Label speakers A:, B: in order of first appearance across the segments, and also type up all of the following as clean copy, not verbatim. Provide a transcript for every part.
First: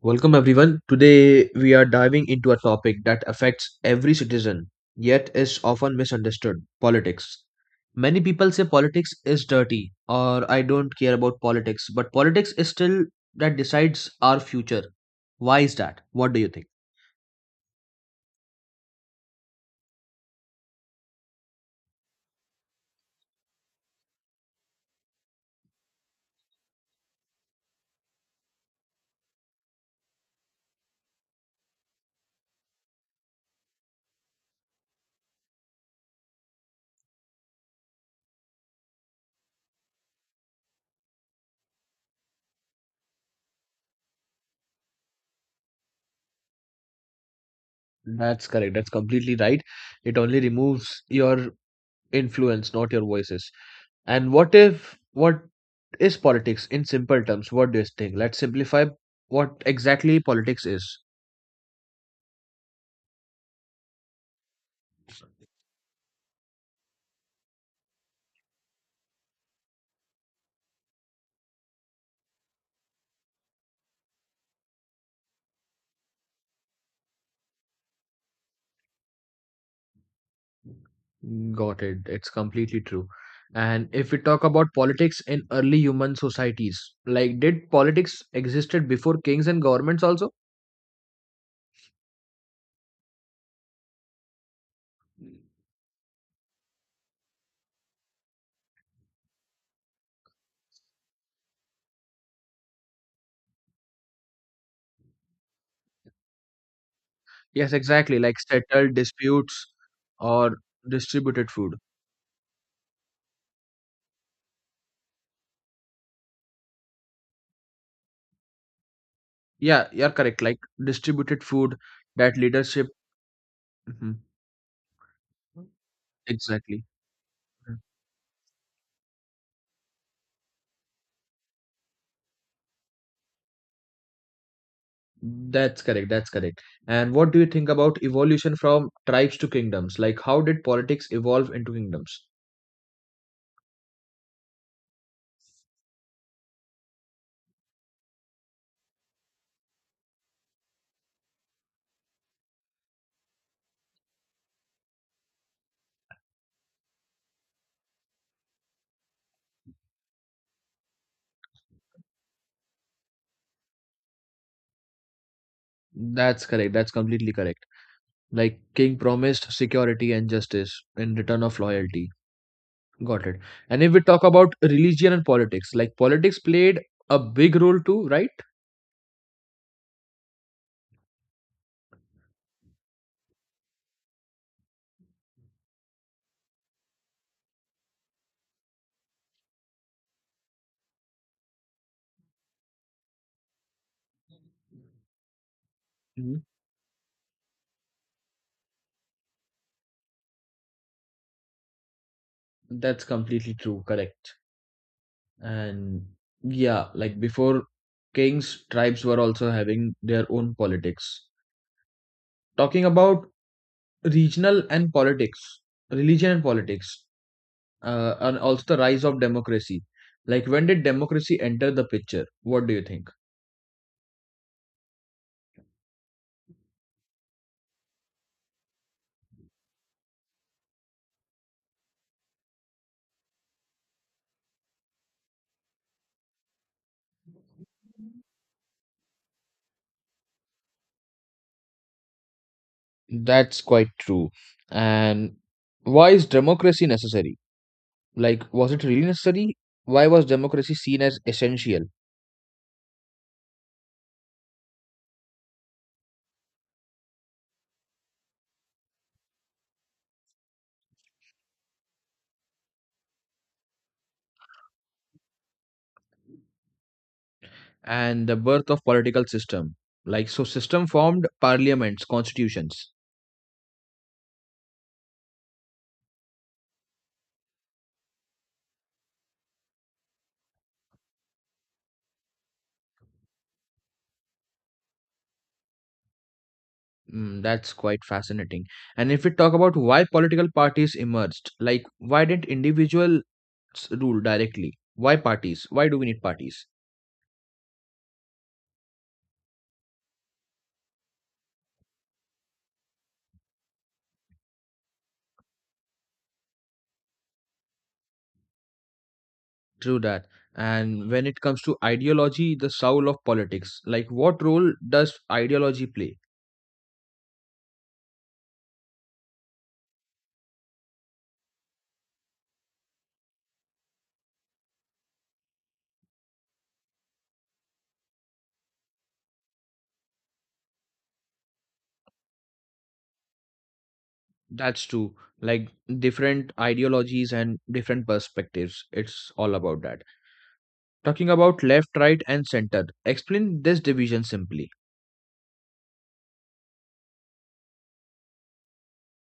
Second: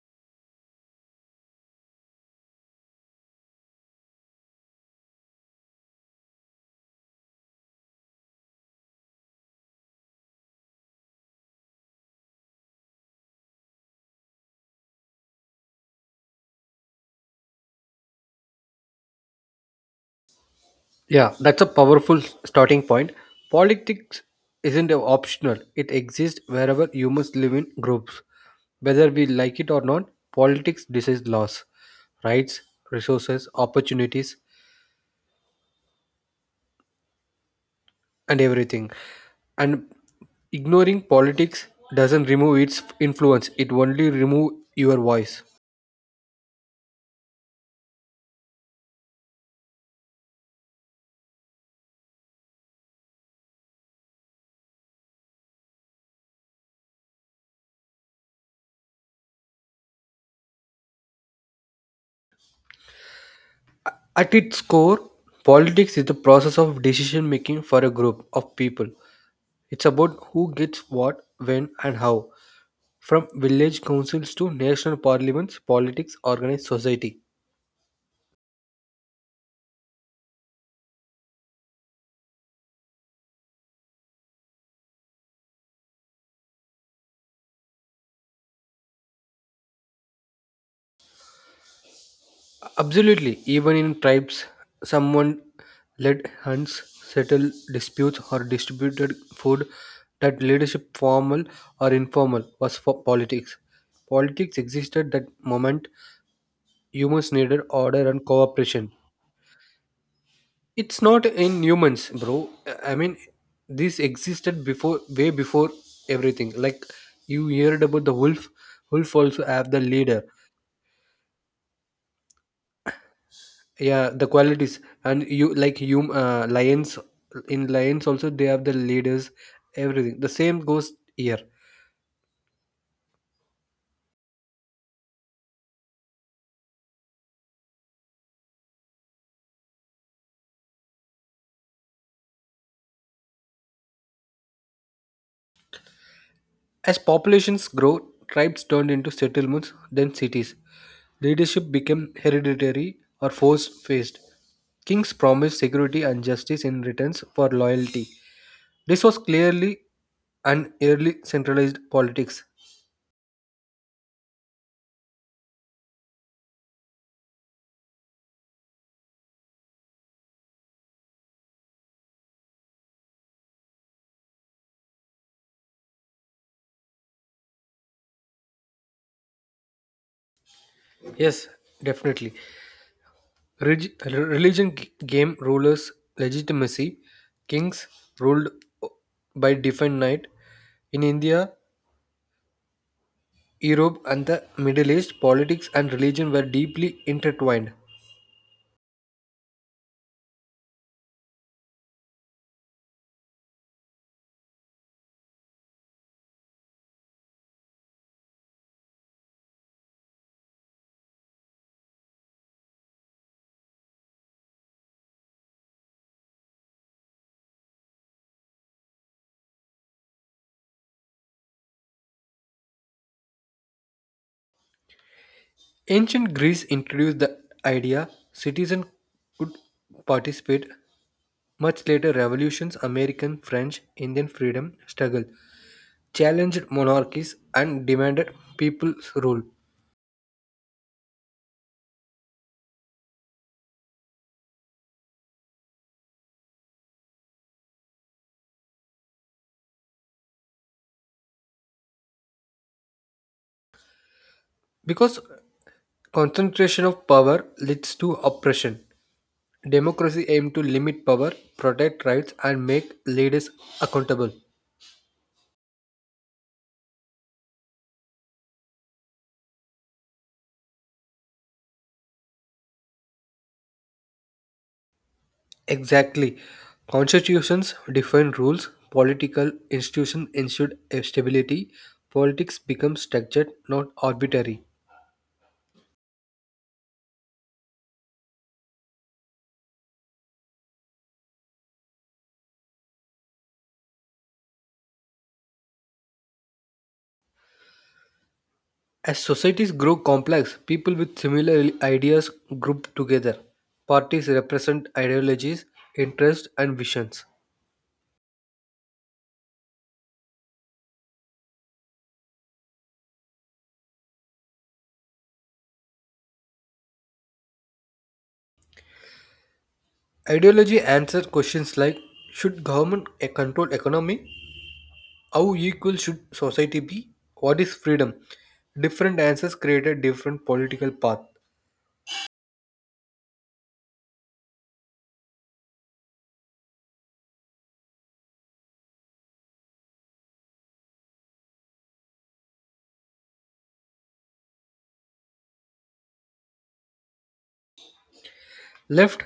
A: Welcome everyone. Today we are diving into a topic that affects every citizen yet is often misunderstood, politics. Many people say politics is dirty or I don't care about politics, but politics is still that decides our future. Why is that? What do you think?
B: Yeah, that's a powerful starting point. Politics isn't optional, it exists wherever humans live in groups. Whether we like it or not, politics decides laws, rights, resources, opportunities, and everything. And ignoring politics doesn't remove its influence, it only removes your voice.
A: That's correct. That's completely right. It only removes your influence, not your voices. And what if, what is politics in simple terms? What do you think? Let's simplify what exactly politics is.
B: At its core, politics is the process of decision making for a group of people. It's about who gets what, when, and how. From village councils to national parliaments, politics organized society.
A: Got it. It's completely true. And if we talk about politics in early human societies, like did politics existed before kings and governments also?
B: Absolutely, even in tribes, someone led hunts, settled disputes, or distributed food. That leadership, formal or informal, was for politics. Politics existed that moment humans needed
A: Yes,
B: order
A: exactly.
B: and
A: Like
B: cooperation.
A: settled disputes or
B: It's not
A: distributed
B: in
A: food.
B: humans, bro. I mean, this existed before, way before everything. Like you heard about the wolf. Wolf also have the
A: Yeah, you're
B: leader.
A: correct. Like distributed food, that leadership.
B: Yeah,
A: Mhm.
B: the qualities and you like you
A: Exactly.
B: lions, in lions also they have the leaders, everything the same goes here.
A: That's correct. That's correct. And what do you think about evolution from tribes to kingdoms? Like how did politics evolve into kingdoms?
B: As populations grow, tribes turned into settlements then cities. Leadership became hereditary or force faced. Kings promised security and justice in returns for loyalty. This was clearly an early centralized politics.
A: That's correct. That's completely correct. Like king promised security and justice in return of loyalty. Got it. And if we talk about religion and politics, like politics played a big role too, right?
B: Yes, definitely. Religion gave rulers legitimacy. Kings ruled by divine right. In India, Europe, and the Middle East, politics and religion were
A: Mhm.
B: deeply intertwined.
A: That's completely true, correct. And yeah, like before kings, tribes were also having their own politics. Talking about regional and politics, religion and politics, and also the rise of democracy. Like when did democracy enter the picture? What do you think?
B: Ancient Greece introduced the idea citizens could participate. Much later revolutions, American, French, Indian freedom struggle challenged monarchies and demanded people's rule.
A: That's quite true. And why is democracy necessary? Like, was it really necessary? Why was democracy seen as essential?
B: Because concentration of power leads to oppression. Democracy aims to limit power, protect rights, and make leaders accountable.
A: And the birth of political system. Like, so system formed parliaments, constitutions.
B: Exactly. Constitutions define rules, political institutions ensure stability, politics becomes structured, not arbitrary.
A: Mm, that's quite fascinating. And if we talk about why political parties emerged, like, why didn't individuals rule directly? Why parties? Why do we need parties?
B: As societies grow complex, people with similar ideas group together. Parties represent ideologies, interests, and visions.
A: True that. And when it comes to ideology, the soul of politics, like, what role does ideology play?
B: Ideology answers questions like, should government control economy? How equal should society be? What is freedom? Different answers created different political path.
A: That's true. Like different ideologies and different perspectives. It's all about that. Talking about left, right, and center. Explain this division simply.
B: Left,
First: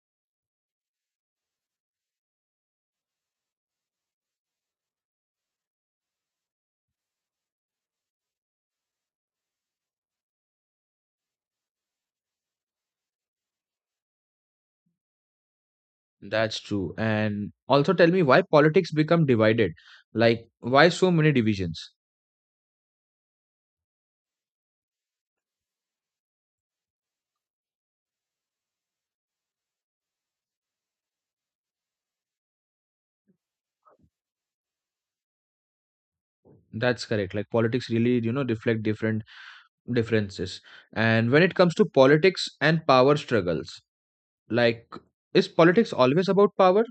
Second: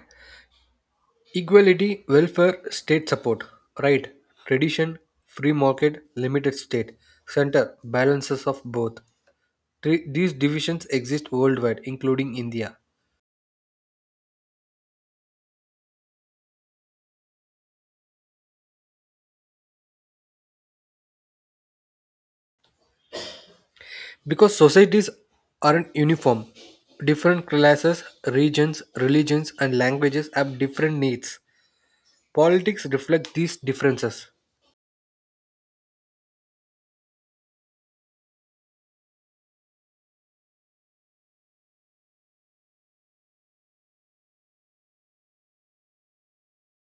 B: equality, welfare, state support. Right, tradition, free market, limited state. Center, balances of both. Three, these divisions exist worldwide, including India.
A: That's true. And also tell me why politics become divided. Like why so many divisions?
B: Because societies aren't uniform, different classes, regions, religions, and languages have different needs. Politics reflect these differences.
A: That's correct. Like politics really, reflect different differences. And when it comes to politics and power struggles, like is politics always about power?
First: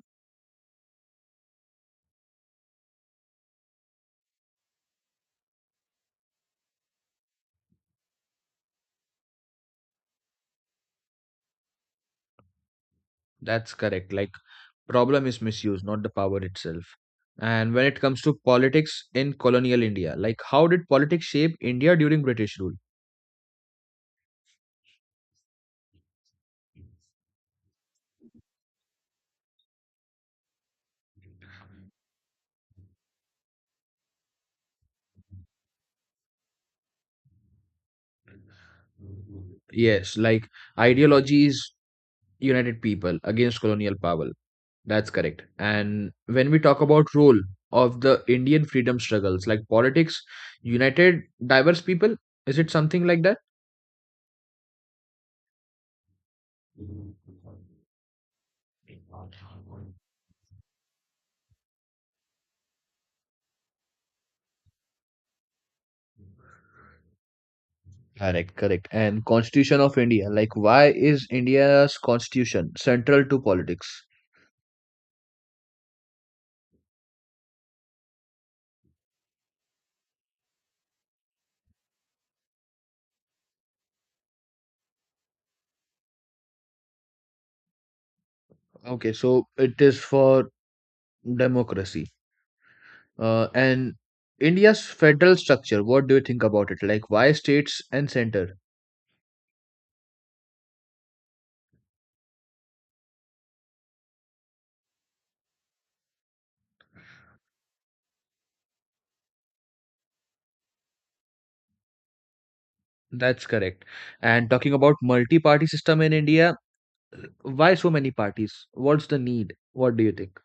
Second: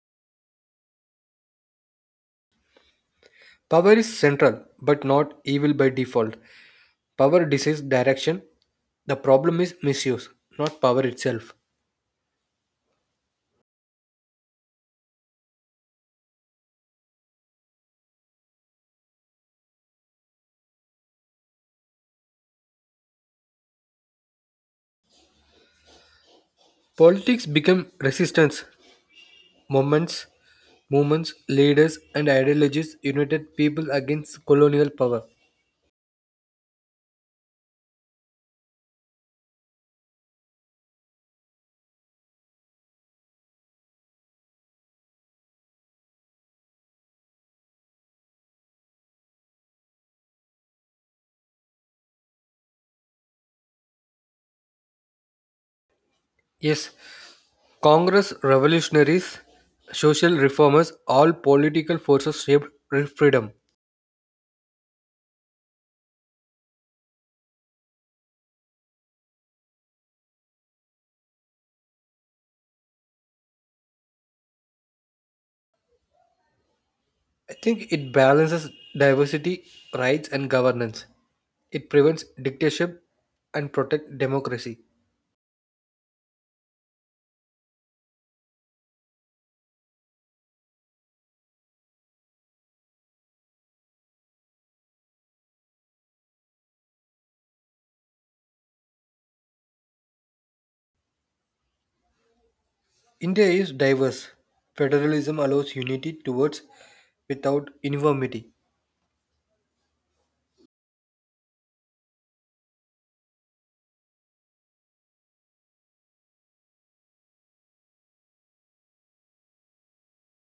B: Power is central, but not evil by default. Power decides direction. The problem is misuse, not power itself.
A: That's correct. Like problem is misuse, not the power itself. And when it comes to politics in colonial India, like how did politics shape India during British rule?
B: Politics became resistance. Movements, movements, leaders, and ideologies united people against colonial power.
A: Yes, like ideologies united people against colonial power. That's correct. And when we talk about role of the Indian freedom struggles, like politics united diverse people, is it something like that?
B: Yes, Congress, revolutionaries, social reformers, all political forces shaped freedom.
A: Correct, correct. And Constitution of India, like why is India's constitution central to politics?
B: I think it balances diversity, rights, and governance. It prevents dictatorship and protects democracy.
A: Okay, so it is for democracy. And India's federal structure, what do you think about it? Like, why states and center?
B: India is diverse. Federalism allows unity towards without uniformity.
A: That's correct. And talking about multi-party system in India, why so many parties? What's the need? What do you think?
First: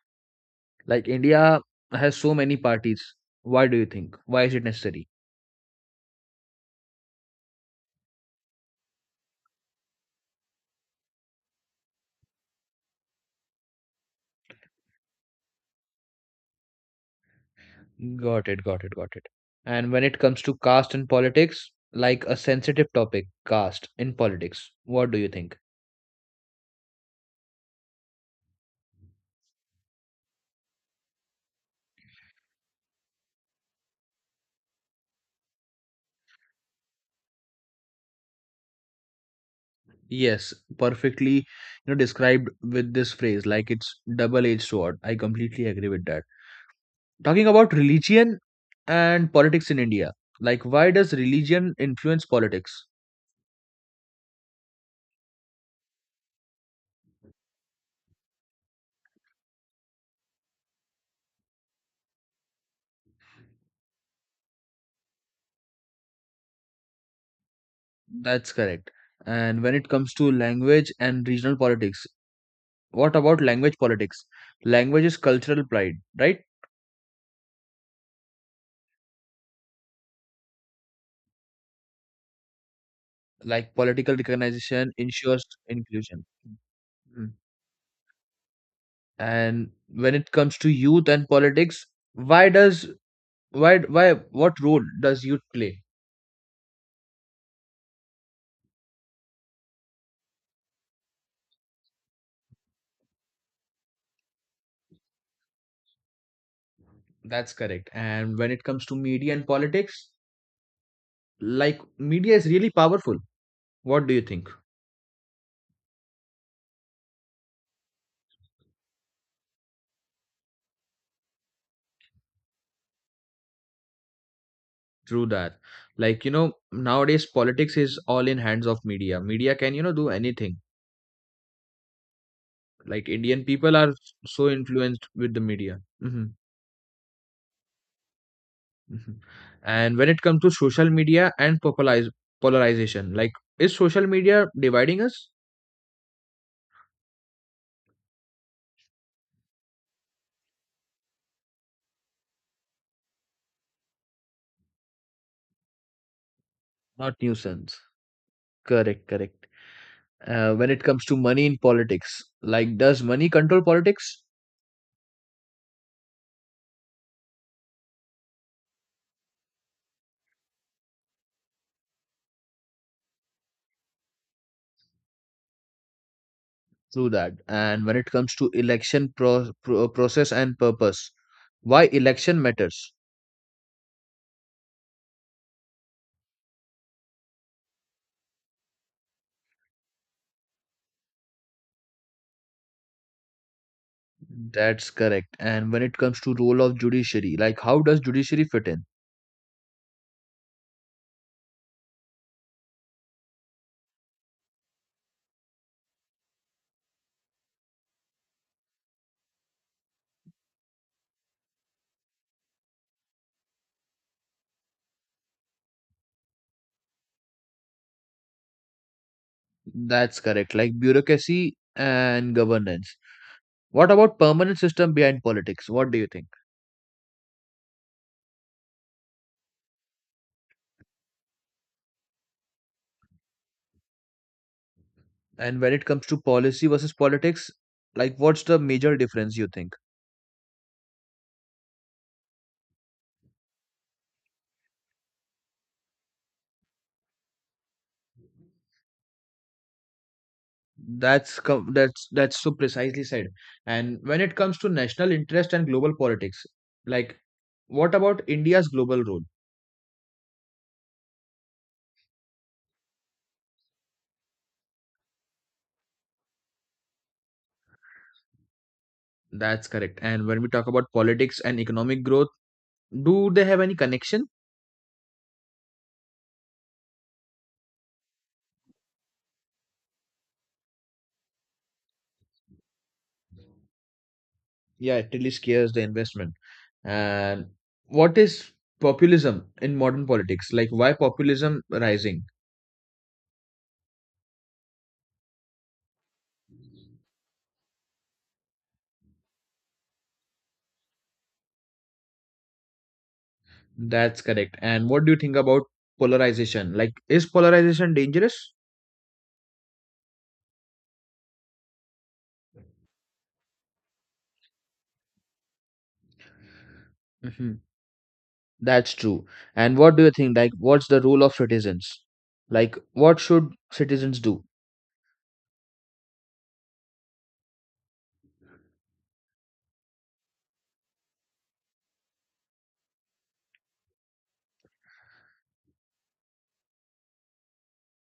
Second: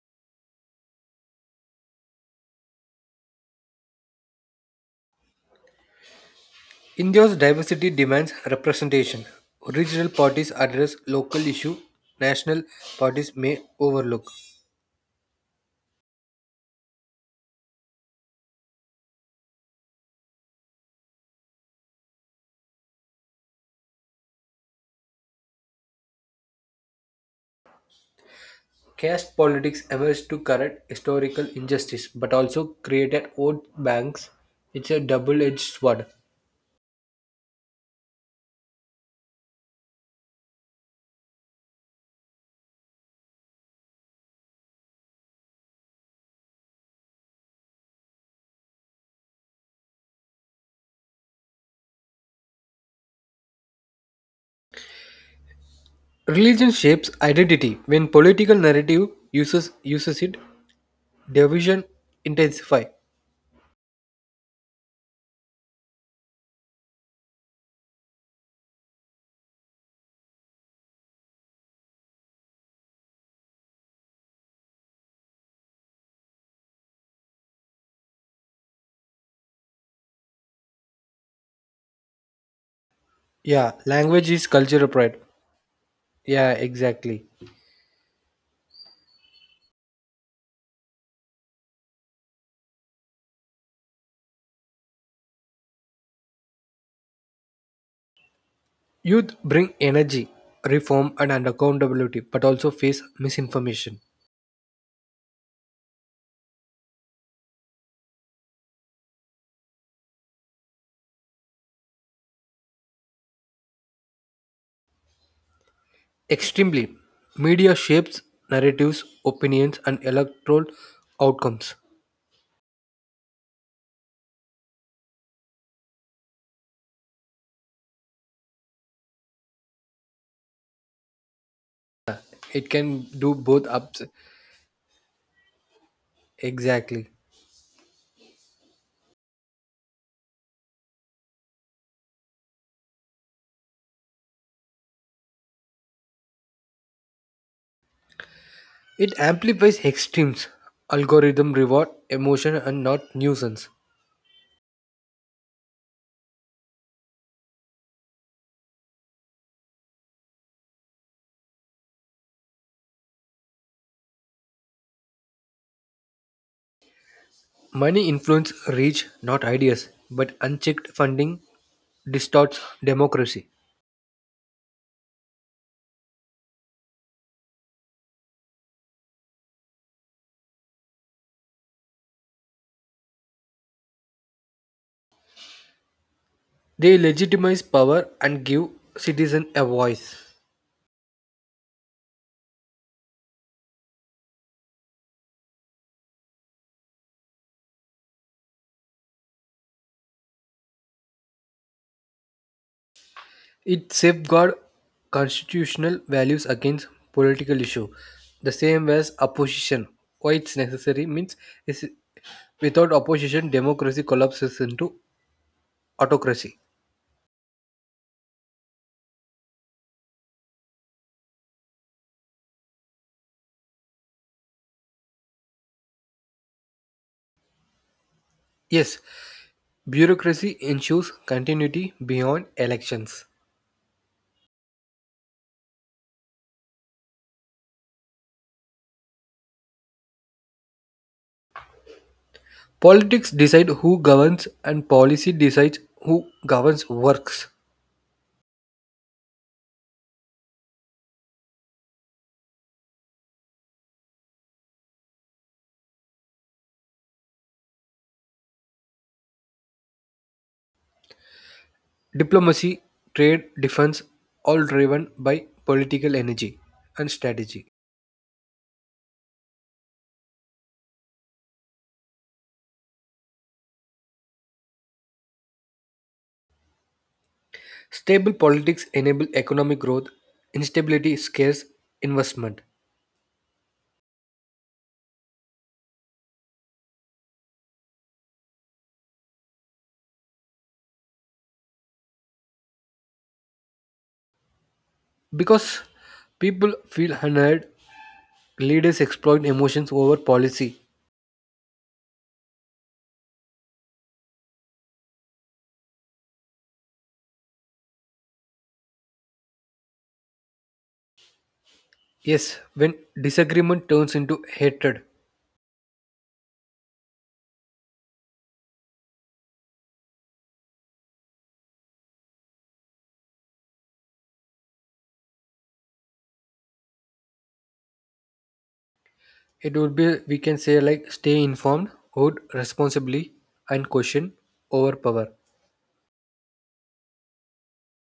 A: Like, India has so many parties. Why do you think? Why is it necessary?
B: India's diversity demands representation. Regional parties address local issue national parties may overlook.
A: Got it, got it, got it. And when it comes to caste in politics, like a sensitive topic, caste in politics, what do you think?
B: Caste politics emerged to correct historical injustice but also created vote banks. It's a double-edged sword.
A: Yes, perfectly, described with this phrase, like it's double-edged sword. I completely agree with that. Talking about religion and politics in India, like why does religion influence politics?
B: Religion shapes identity. When political narrative uses it, division intensify.
A: That's correct. And when it comes to language and regional politics, what about language politics? Language is cultural pride, right?
B: Yeah,
A: Like political
B: language is cultural
A: recognition
B: pride.
A: ensures inclusion.
B: Yeah, exactly.
A: Mm. And when it comes to youth and politics, why does, why what role does youth play?
B: Youth bring energy, reform, and an accountability, but also face misinformation.
A: That's correct. And when it comes to media and politics, like media is really powerful, what do you think?
B: Extremely, media shapes narratives, opinions, and electoral outcomes.
A: Through that, like nowadays politics is all in hands of media. Media can, do anything.
B: It can
A: Like
B: do
A: Indian
B: both
A: people are
B: ups.
A: so influenced with the media. Hmm.
B: Exactly.
A: Hmm. And when it comes to social media and popularize polarization, like is social media dividing us?
B: It amplifies extremes. Algorithm reward emotion and not nuisance.
A: Not nuisance. Correct, correct. When it comes to money in politics, like does money control politics?
B: Money influence reach, not ideas, but unchecked funding distorts democracy.
A: Through that. And when it comes to election process and purpose, why election matters?
B: They legitimize power and give citizen a voice.
A: That's correct. And when it comes to role of judiciary, like how does judiciary fit in?
B: It safeguards constitutional values against political issue, the same as opposition. Why it's necessary means is without opposition, democracy collapses into autocracy.
A: That's correct. Like bureaucracy and governance, what about permanent system behind politics? What do you think?
B: Yes, bureaucracy ensures continuity beyond elections.
A: And when it comes to policy versus politics, like what's the major difference you think?
B: Politics decide who governs and policy decides who governs works.
A: That's com- that's so precisely said. And when it comes to national interest and global politics, like what about India's global role?
B: Diplomacy, trade, defense all driven by political energy and strategy.
A: That's correct. And when we talk about politics and economic growth, do they have any connection?
B: Stable politics enable economic growth, instability scares investment.
A: Yeah, it really scares the investment. And what is populism in modern politics? Like why populism rising?
B: Because people feel unheard, leaders exploit emotions over policy.
A: That's correct. And what do you think about polarization? Like is polarization dangerous?
B: Yes, when disagreement turns into hatred.
A: Mhm. That's true. And what do you think? Like, what's the role of citizens? Like, what should citizens do?
B: It would be we can say like stay informed, vote responsibly, and question over power.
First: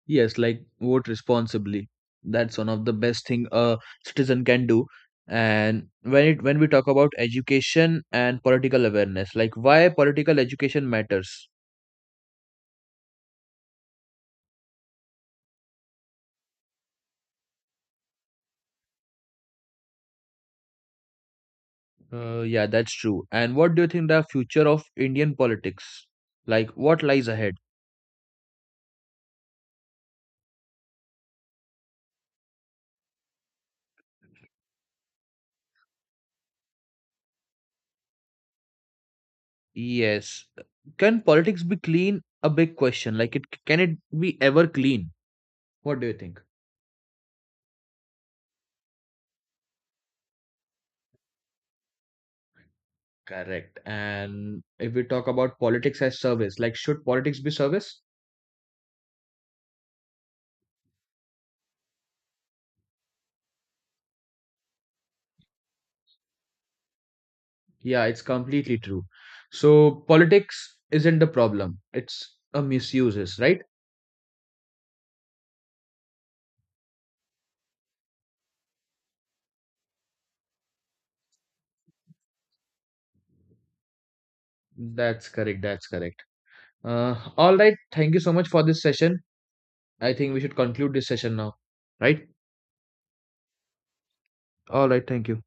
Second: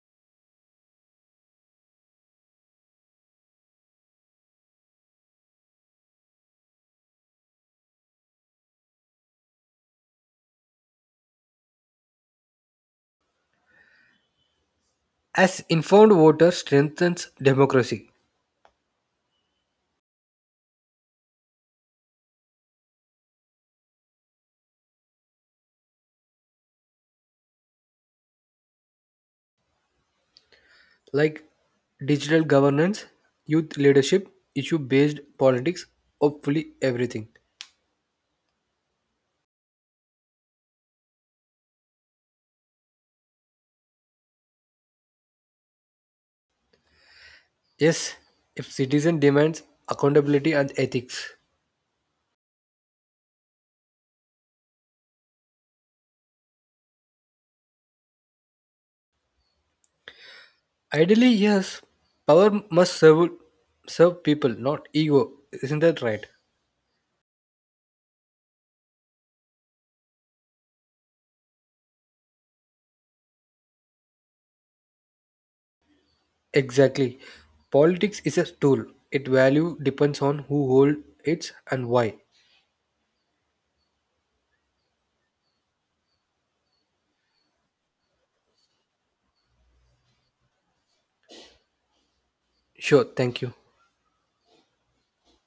A: Yes, like vote responsibly. That's one of the best thing a citizen can do. And when it when we talk about education and political awareness, like why political education matters.
B: As informed voters strengthens democracy,
A: Yeah, that's true. And what do you think the future of Indian politics? Like, what lies ahead?
B: like digital governance, youth leadership, issue based politics, hopefully everything.
A: Yes. Can politics be clean? A big question. Like, it be ever clean? What do you think?
B: Yes, if citizen demands accountability and ethics.
A: Correct. And if we talk about politics as service, like should politics be service?
B: Ideally, yes, power must serve people, not ego. Isn't that right?
A: Yeah, it's completely true. So politics isn't the problem. It's a misuses, right?
B: Exactly. Politics is a tool. Its value depends on who holds it and why.
A: That's correct. That's correct. All right. Thank you so much for this session. I think we should conclude this session now, right?
B: Sure, thank you.
A: All right. Thank you.